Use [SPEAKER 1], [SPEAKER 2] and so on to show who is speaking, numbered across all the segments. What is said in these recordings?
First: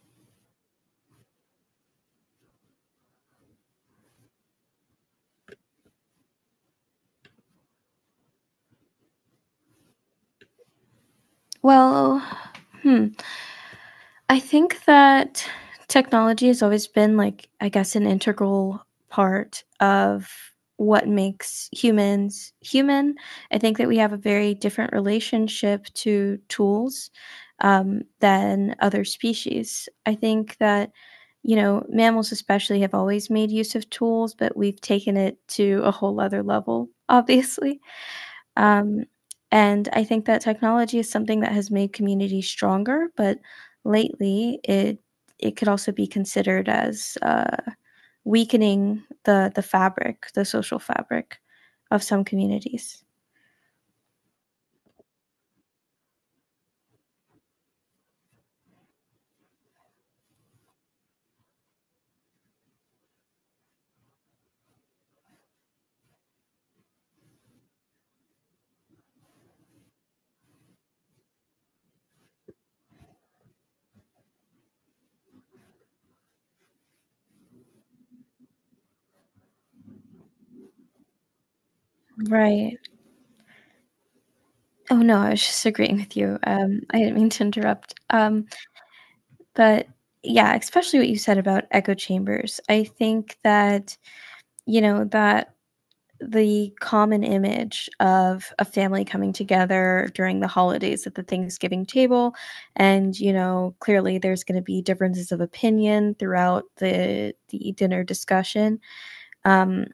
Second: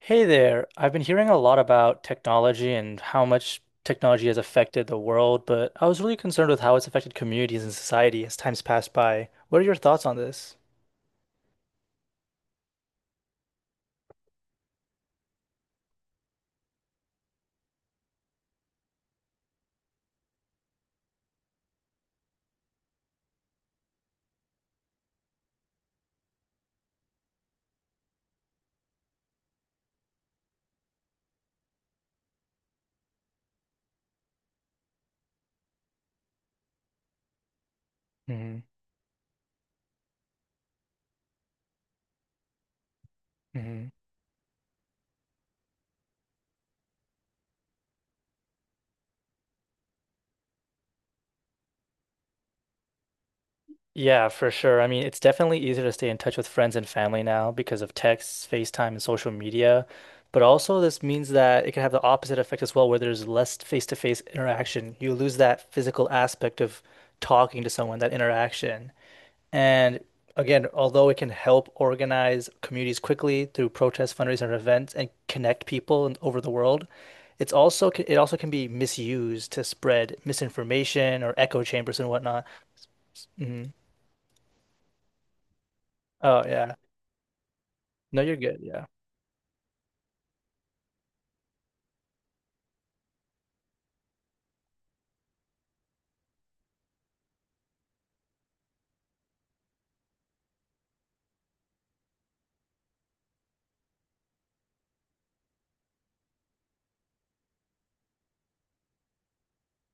[SPEAKER 1] Hey there. I've been hearing a lot about technology and how much technology has affected the world, but I was really concerned with how it's affected communities and society as time's passed by. What are your thoughts on this?
[SPEAKER 2] Well, hmm, I think that technology has always been like, I guess, an integral part of what makes humans human. I think that we have a very different relationship to tools than other species. I think that, you know, mammals especially have always made use of tools, but we've taken it to a whole other level, obviously.
[SPEAKER 1] Hmm.
[SPEAKER 2] Um, and I think that technology is something that has made communities stronger, but
[SPEAKER 1] Hmm.
[SPEAKER 2] lately it could also be considered as weakening the fabric, the social fabric of some communities.
[SPEAKER 1] Yeah, for sure. I mean, it's definitely easier to stay in touch with friends and family now because of texts, FaceTime, and social media. But also, this means that it can have the opposite effect as well, where there's less face-to-face interaction. You lose that physical aspect of talking to someone, that interaction. And again, although it can help organize communities quickly through protests, fundraising, and events and connect people over the world, it also can be misused to spread misinformation or echo chambers and whatnot.
[SPEAKER 2] Right.
[SPEAKER 1] Hmm.
[SPEAKER 2] Oh no, I was just agreeing with you.
[SPEAKER 1] Oh yeah.
[SPEAKER 2] I didn't mean to interrupt.
[SPEAKER 1] No, you're
[SPEAKER 2] Um,
[SPEAKER 1] good. Yeah.
[SPEAKER 2] but yeah, especially what you said about echo chambers. I think that you know that the common image of a family coming together during the holidays at the Thanksgiving table. And, you know, clearly there's going to be differences of opinion throughout the dinner discussion. Um,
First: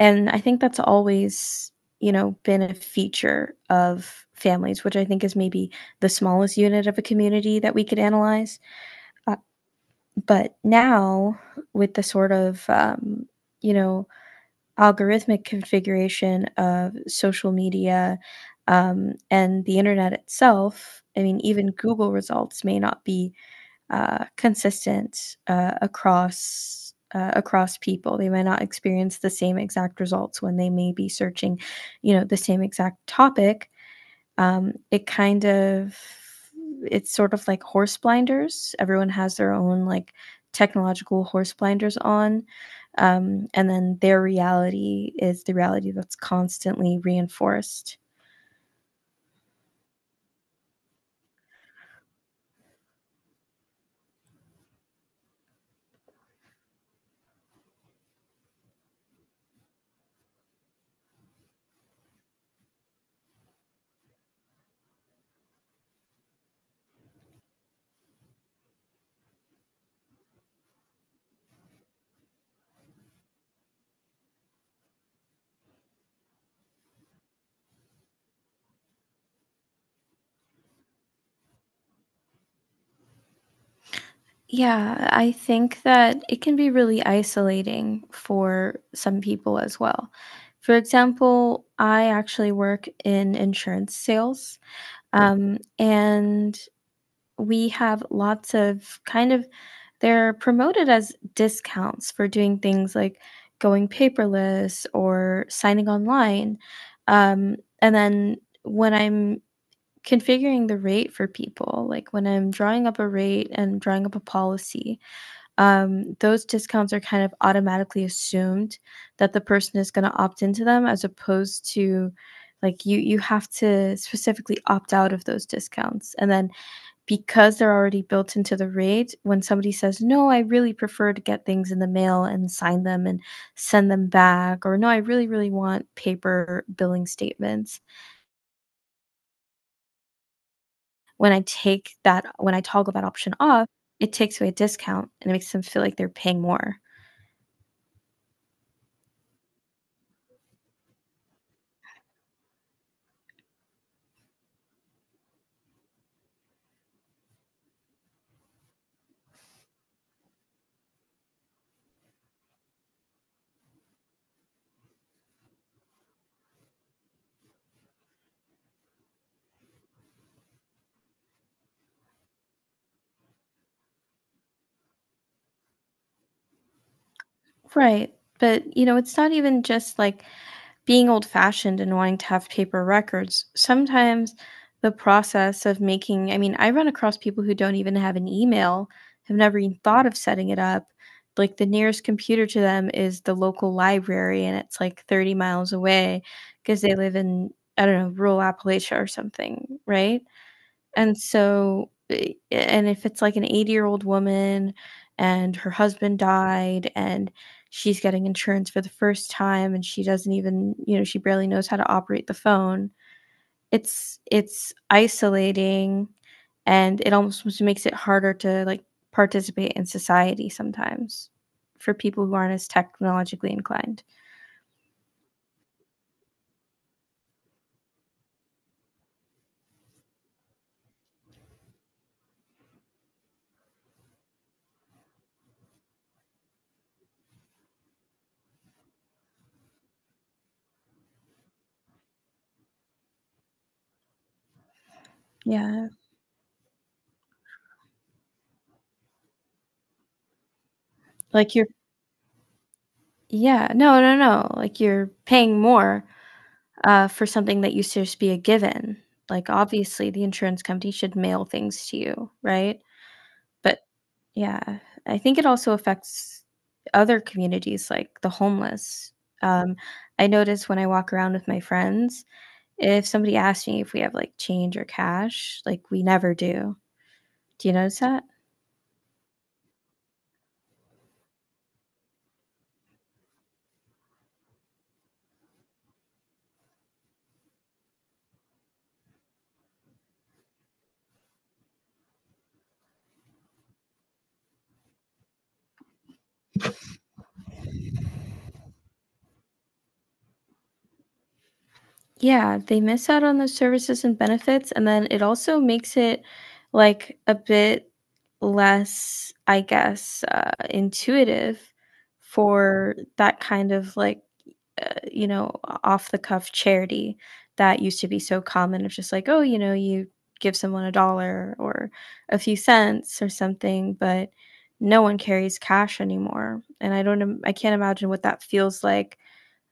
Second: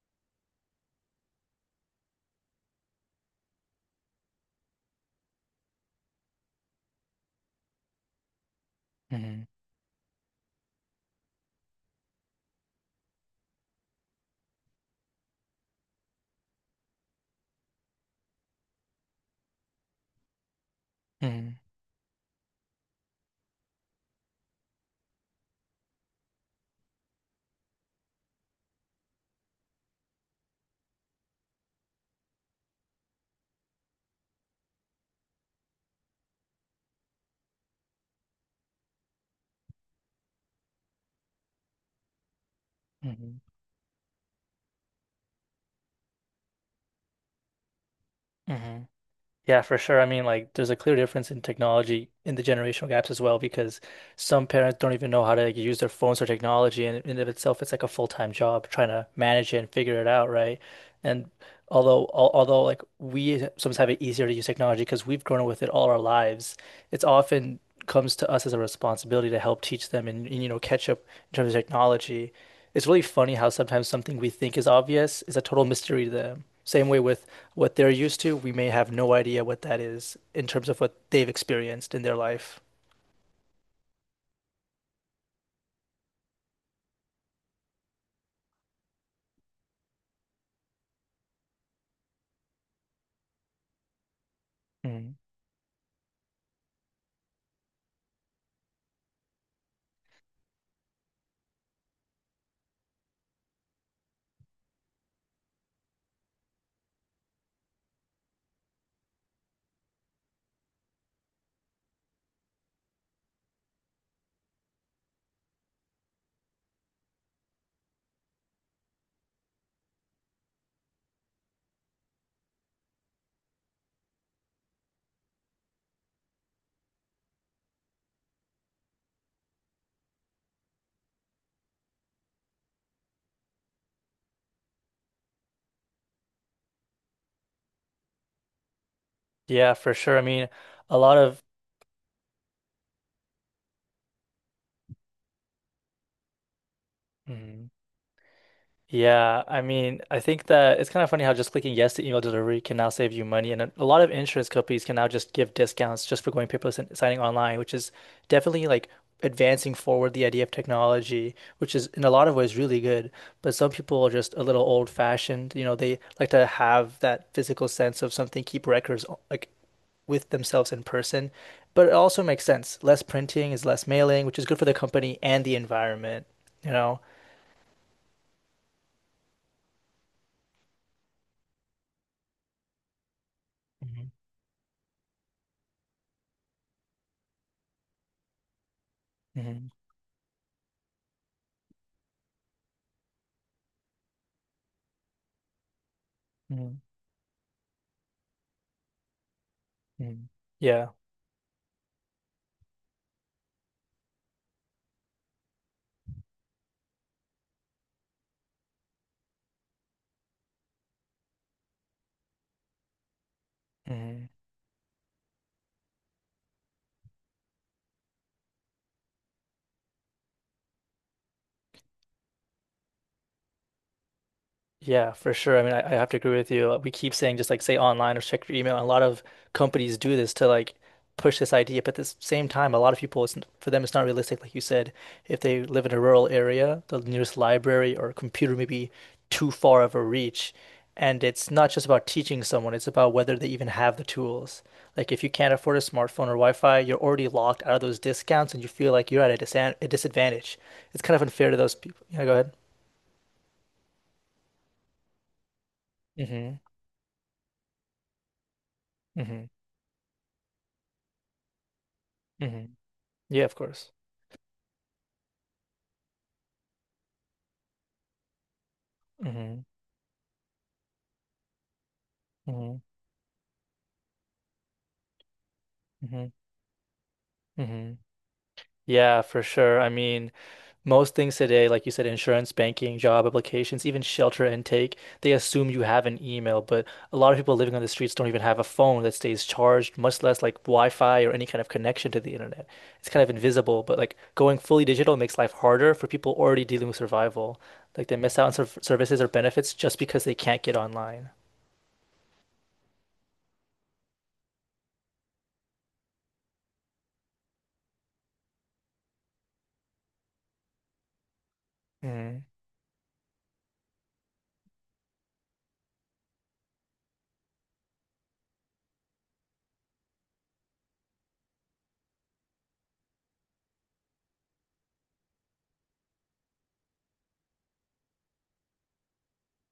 [SPEAKER 2] and I think that's always, you know, been a feature of families, which I think is maybe the smallest unit of a community that we could analyze. Uh,
[SPEAKER 1] Hmm.
[SPEAKER 2] but now, with the sort of, you know, algorithmic configuration of social media and the internet itself, I mean,
[SPEAKER 1] Hmm.
[SPEAKER 2] even Google results may not be consistent across people. They might not experience the same exact results when they may be searching, you know, the same exact topic. Um, it kind of it's sort of like horse blinders. Everyone has their own, like, technological horse blinders on,
[SPEAKER 1] Hmm.
[SPEAKER 2] and then their reality is the reality that's constantly reinforced.
[SPEAKER 1] Hmm. Yeah, for sure. I mean, like, there's a clear difference in technology in the generational gaps as well, because some parents don't even know how to like, use their phones or technology, and in and of itself, it's like a full-time job trying to manage it and figure it out, right? And although like we sometimes have it easier to use technology because we've grown up with it all our lives, it's often comes to us as a responsibility to help teach them and you know catch up in terms of technology. It's really funny how sometimes something we think is obvious is a total mystery to them. Same way with what they're used to, we may have no idea what that is in terms of what they've experienced in their life.
[SPEAKER 2] Yeah, I think that it can be really isolating for some people as well. For example, I actually work in insurance sales.
[SPEAKER 1] Mm.
[SPEAKER 2] Mm. And we have lots of kind of— they're promoted as discounts for doing things like going paperless or signing online. And then when I'm configuring the rate for people, like when I'm drawing up a rate and drawing up a policy, those discounts are kind of automatically assumed that the person is going to opt into them, as opposed to, like, you have to specifically opt out of those discounts, and then because they're already built into the rate, when somebody says, "No, I really prefer to get things in the mail and sign them and send them back," or, "No, I really, really want paper billing statements,"
[SPEAKER 1] Yeah, for sure. I mean, a lot
[SPEAKER 2] when I
[SPEAKER 1] of.
[SPEAKER 2] take that when I toggle that option off, it takes away a discount and it makes them feel like they're paying more.
[SPEAKER 1] Mhm. Yeah, I mean, I think that it's kind of funny how just clicking yes to email delivery can now save you money, and a lot of insurance companies can now just give discounts just for going paperless and signing online, which is definitely like advancing forward the idea of technology, which is in a lot of ways really good. But some people are just a little old-fashioned, you know, they like to have that physical sense of something, keep like with themselves in person. But it also makes sense. Less printing is less mailing, which is good for the company and the environment, you know?
[SPEAKER 2] Right, but, you know, it's not even just, like, being old fashioned and wanting to have paper records.
[SPEAKER 1] Mhm.
[SPEAKER 2] Sometimes the process of making— I mean, I run across people who don't even have an email, have never
[SPEAKER 1] Mhm.
[SPEAKER 2] even thought of setting it up. Like, the nearest computer to them is the local library and it's like 30 miles away
[SPEAKER 1] Mhm.
[SPEAKER 2] because they live in, I don't know, rural Appalachia or something, right?
[SPEAKER 1] Mm. Yeah.
[SPEAKER 2] And so, eh, and if it's like an 80-year-old woman and her husband died and she's getting insurance for the first time and she doesn't even, you know, she barely knows how to operate the phone, it's
[SPEAKER 1] Mm.
[SPEAKER 2] it's isolating and it almost makes it harder to, like, participate in society sometimes for people who aren't as technologically inclined.
[SPEAKER 1] Yeah, for sure. I mean, I have to agree with you. We keep saying just like say online or check your email. A lot of companies do this to like push this idea, but at the same time, a lot of people, it's, for them, it's not realistic. Like you said, if they live in a rural area, the nearest library or computer may be too far of a reach. And it's not just about teaching someone, it's about whether they even have the tools. Like if you can't afford a
[SPEAKER 2] Yeah.
[SPEAKER 1] smartphone or Wi-Fi, you're already locked out of those discounts and you feel like you're at a disadvantage. It's kind of unfair
[SPEAKER 2] Like,
[SPEAKER 1] to
[SPEAKER 2] you're—
[SPEAKER 1] those people. Yeah, go ahead.
[SPEAKER 2] yeah, no, no, no. Like, you're paying more
[SPEAKER 1] Mm-hmm.
[SPEAKER 2] for something that used to just be a given.
[SPEAKER 1] Mm-hmm.
[SPEAKER 2] Like, obviously, the insurance company should mail things to you,
[SPEAKER 1] Hmm.
[SPEAKER 2] right?
[SPEAKER 1] Yeah, of
[SPEAKER 2] But
[SPEAKER 1] course.
[SPEAKER 2] yeah, I think it also affects other communities, like the homeless.
[SPEAKER 1] Mm-hmm.
[SPEAKER 2] Um, I notice when I walk around with my friends,
[SPEAKER 1] Mm-hmm.
[SPEAKER 2] if somebody asks me if we have like change or cash, like, we
[SPEAKER 1] Mm-hmm.
[SPEAKER 2] never do. Do you
[SPEAKER 1] Hmm.
[SPEAKER 2] notice that?
[SPEAKER 1] Yeah, for sure. I mean, most things today, like you said, insurance, banking, job applications, even shelter intake, they assume you have an email, but a lot of people living on the streets don't even have a phone that stays charged, much less like Wi-Fi or any kind of connection to the internet. It's kind of invisible, but like going fully digital makes life harder for people already dealing with survival. Like they miss out on services or benefits just because they can't get online.
[SPEAKER 2] Yeah, they miss out on those services and benefits, and then it also makes it, like, a bit less, I guess, intuitive
[SPEAKER 1] Mm.
[SPEAKER 2] for that kind of, like, uh, you know, off the cuff charity that used to be so common of, just like, "Oh, you know, you give someone a dollar or a few cents or something," but no one carries cash anymore, and I don't im I can't imagine what that feels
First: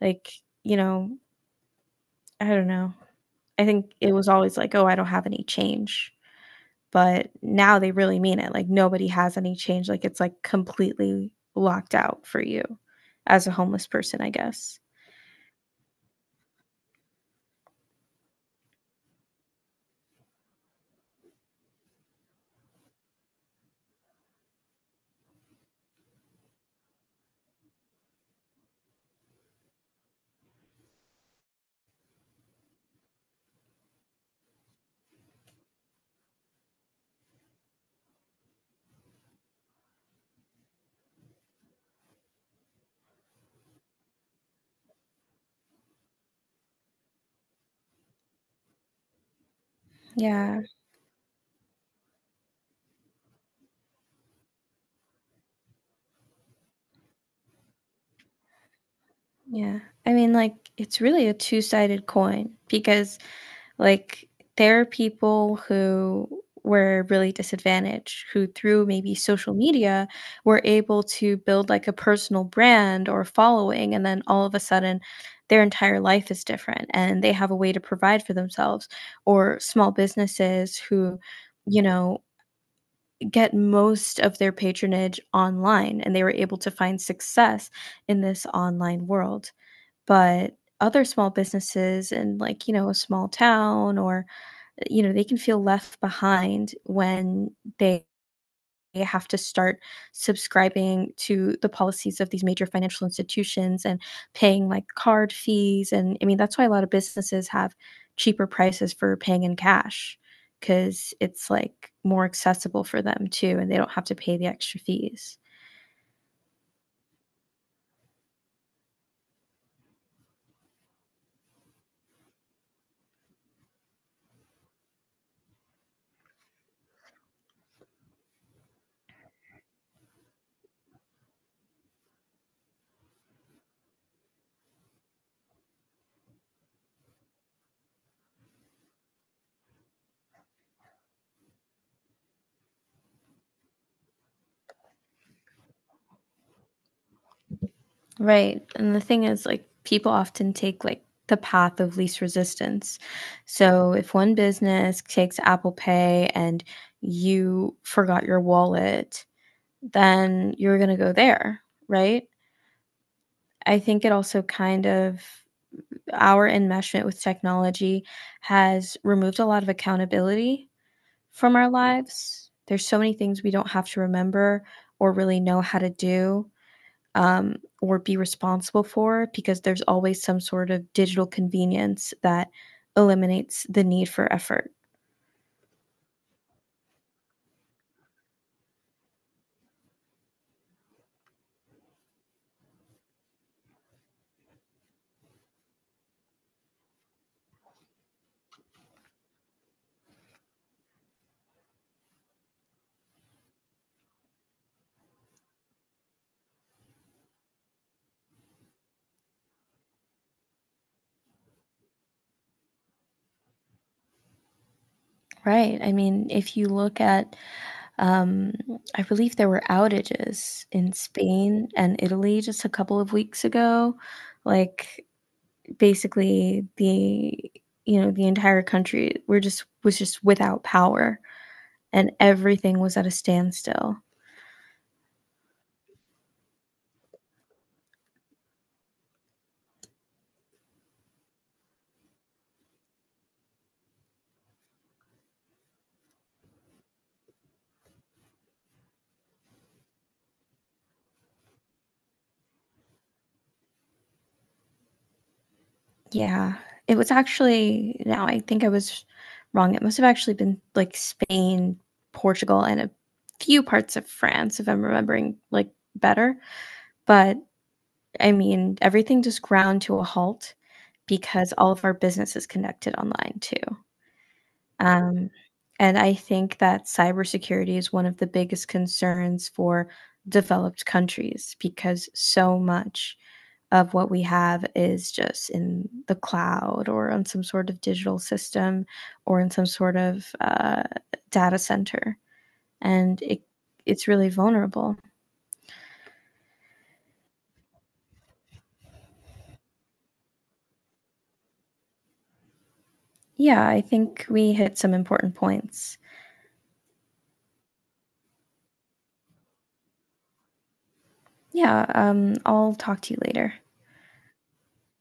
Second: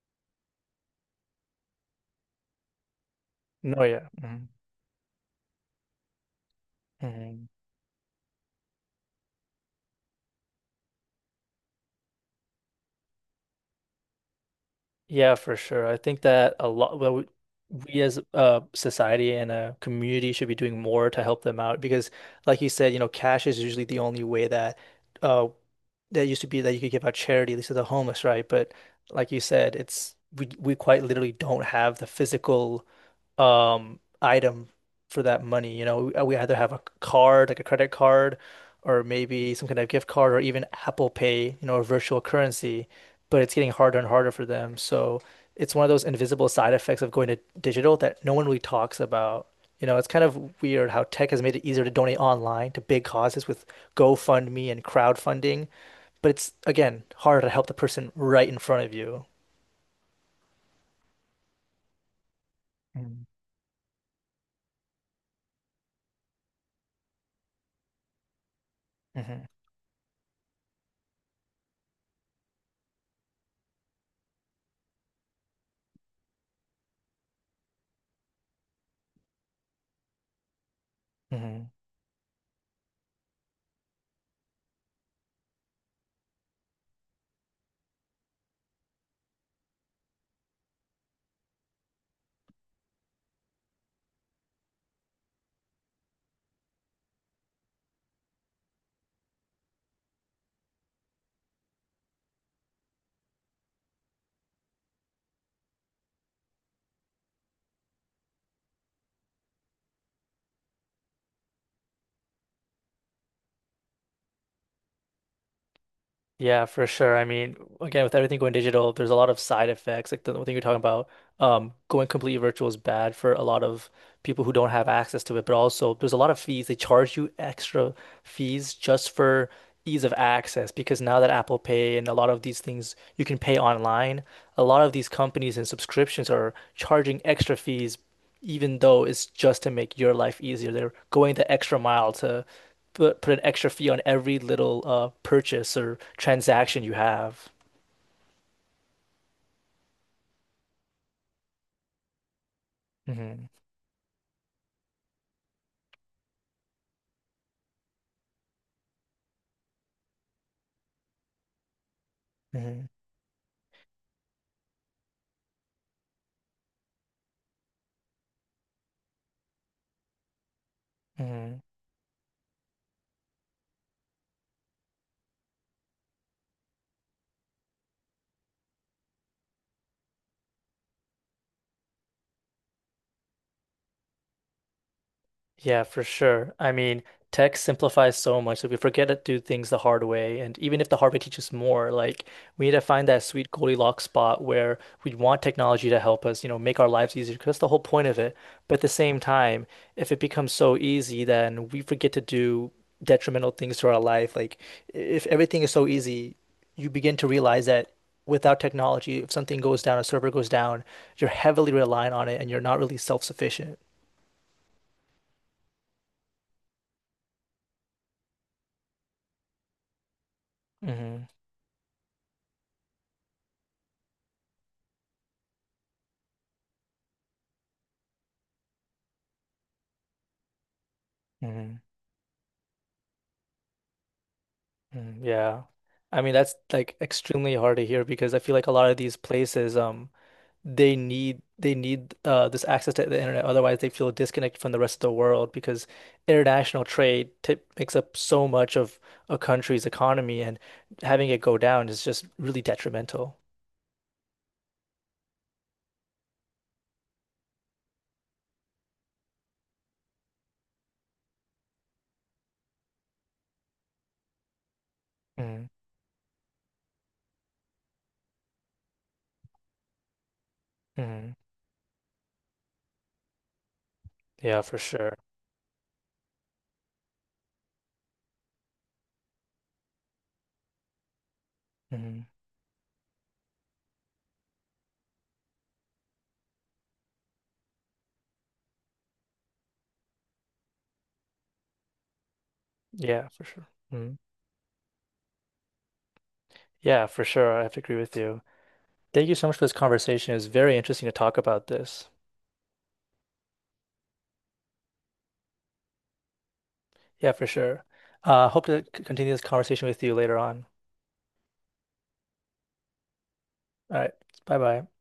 [SPEAKER 2] like, you know, I don't know. I
[SPEAKER 1] No,
[SPEAKER 2] think
[SPEAKER 1] yeah.
[SPEAKER 2] it was always like, "Oh, I don't have any change." But
[SPEAKER 1] Mm-hmm.
[SPEAKER 2] now they really mean it. Like, nobody has any change. Like, it's, like, completely locked out for you as a homeless person, I guess.
[SPEAKER 1] Yeah, for sure. I think that a lot, well, we as a society and a community should be doing more to help them out because, like you said, you know, cash is usually the only way that, uh, that used to be that you could give out charity, at least to the homeless, right? But like you said, it's we quite literally don't have the physical item for that money. You know, we either have a card, like a credit card, or maybe some kind of gift card, or even Apple Pay, you know, a virtual currency. But it's getting harder and harder for them. So it's one of those invisible side effects of going to digital that no one really talks about. You know, it's kind of
[SPEAKER 2] Yeah,
[SPEAKER 1] weird how tech has made it easier to donate online to big causes with GoFundMe and crowdfunding, but it's again harder to help the person right in front of you.
[SPEAKER 2] yeah. I mean, like, it's really a two-sided coin because—
[SPEAKER 1] Mm-hmm.
[SPEAKER 2] like, there are people who were really disadvantaged, who through maybe social media were able to build like a personal brand or following, and then all of a sudden their entire life is different and they have a way to provide for themselves, or small businesses who,
[SPEAKER 1] Mm-hmm.
[SPEAKER 2] you know, get most of their patronage online and they were able to find success in this online world. But other small businesses in, like, you know, a small town, or, you know, they can feel left behind when they have to start subscribing to the policies of these major financial institutions and paying like card fees, and I mean that's why a lot of businesses have cheaper prices for paying in cash, because it's like more accessible for them too and they don't have to pay the extra fees.
[SPEAKER 1] Yeah, for sure. I mean, again, with everything going digital, there's a lot of side effects. Like the thing you're talking about, going completely virtual is bad for a lot of people who don't have access to it, but also there's a lot of fees. They charge you extra fees just for ease of access because now that Apple Pay and a lot of these things you can pay online, a lot of these companies and subscriptions are charging extra fees, even though it's just to make your life easier. They're going the extra mile to put an extra fee on every little purchase or transaction you have.
[SPEAKER 2] Right. And the thing is, like, people often take like the path of least resistance.
[SPEAKER 1] Hmm.
[SPEAKER 2] So if one business takes Apple Pay and you forgot your wallet, then you're going to go there, right?
[SPEAKER 1] Hmm.
[SPEAKER 2] I think it also kind of— our enmeshment with technology has removed a lot of accountability from
[SPEAKER 1] Hmm.
[SPEAKER 2] our lives. There's so many things we don't have to remember or really know how to do, um, or be responsible for, because there's always some sort of digital convenience that eliminates the need for effort.
[SPEAKER 1] Yeah, for sure. I mean, tech simplifies so much that we forget to do things the hard way. And even if the hard way teaches more, like we need to find that sweet Goldilocks spot where we want technology to help us, you know, make our lives easier, because that's the whole point of it. But at the same time, if it becomes so easy, then we forget to do detrimental things to our life. Like if everything is so easy, you begin to realize that without technology, if something goes down, a server goes down, you're heavily reliant on it and you're not really self-sufficient.
[SPEAKER 2] Right. I mean, if you look at, um, I believe there were outages in
[SPEAKER 1] Hmm.
[SPEAKER 2] Spain and Italy just a couple of weeks ago. Like, basically the you know the entire country were just was just without power
[SPEAKER 1] Hmm.
[SPEAKER 2] and everything was at a standstill.
[SPEAKER 1] Mm, yeah. I mean, that's like extremely hard to hear because I feel like a lot of these places, they need this access to the internet. Otherwise, they feel disconnected from the rest of the world because international trade t makes up so much of a country's economy, and having it go down is just really detrimental.
[SPEAKER 2] Yeah. It was actually— now I think I was wrong, it must have actually been, like, Spain, Portugal, and a few parts of France, if I'm remembering,
[SPEAKER 1] Mm,
[SPEAKER 2] like, better, but, I mean, everything just ground to a halt
[SPEAKER 1] mm,
[SPEAKER 2] because all of our business is connected online too,
[SPEAKER 1] yeah, for sure.
[SPEAKER 2] um, and I think that cybersecurity is one of the biggest concerns for developed countries because
[SPEAKER 1] Mm,
[SPEAKER 2] so much of what we have is just in the cloud or on some sort of digital system or in some sort of data center. And
[SPEAKER 1] yeah,
[SPEAKER 2] it,
[SPEAKER 1] for sure.
[SPEAKER 2] it's
[SPEAKER 1] Mm,
[SPEAKER 2] really vulnerable.
[SPEAKER 1] yeah, for sure. I have to agree with you. Thank you so much for this conversation. It was very interesting to talk about this.
[SPEAKER 2] Yeah, I think we hit some important points.
[SPEAKER 1] Yeah, for sure. Hope to continue this conversation with you later on.
[SPEAKER 2] Yeah, I'll talk to you later.
[SPEAKER 1] All right. Bye bye.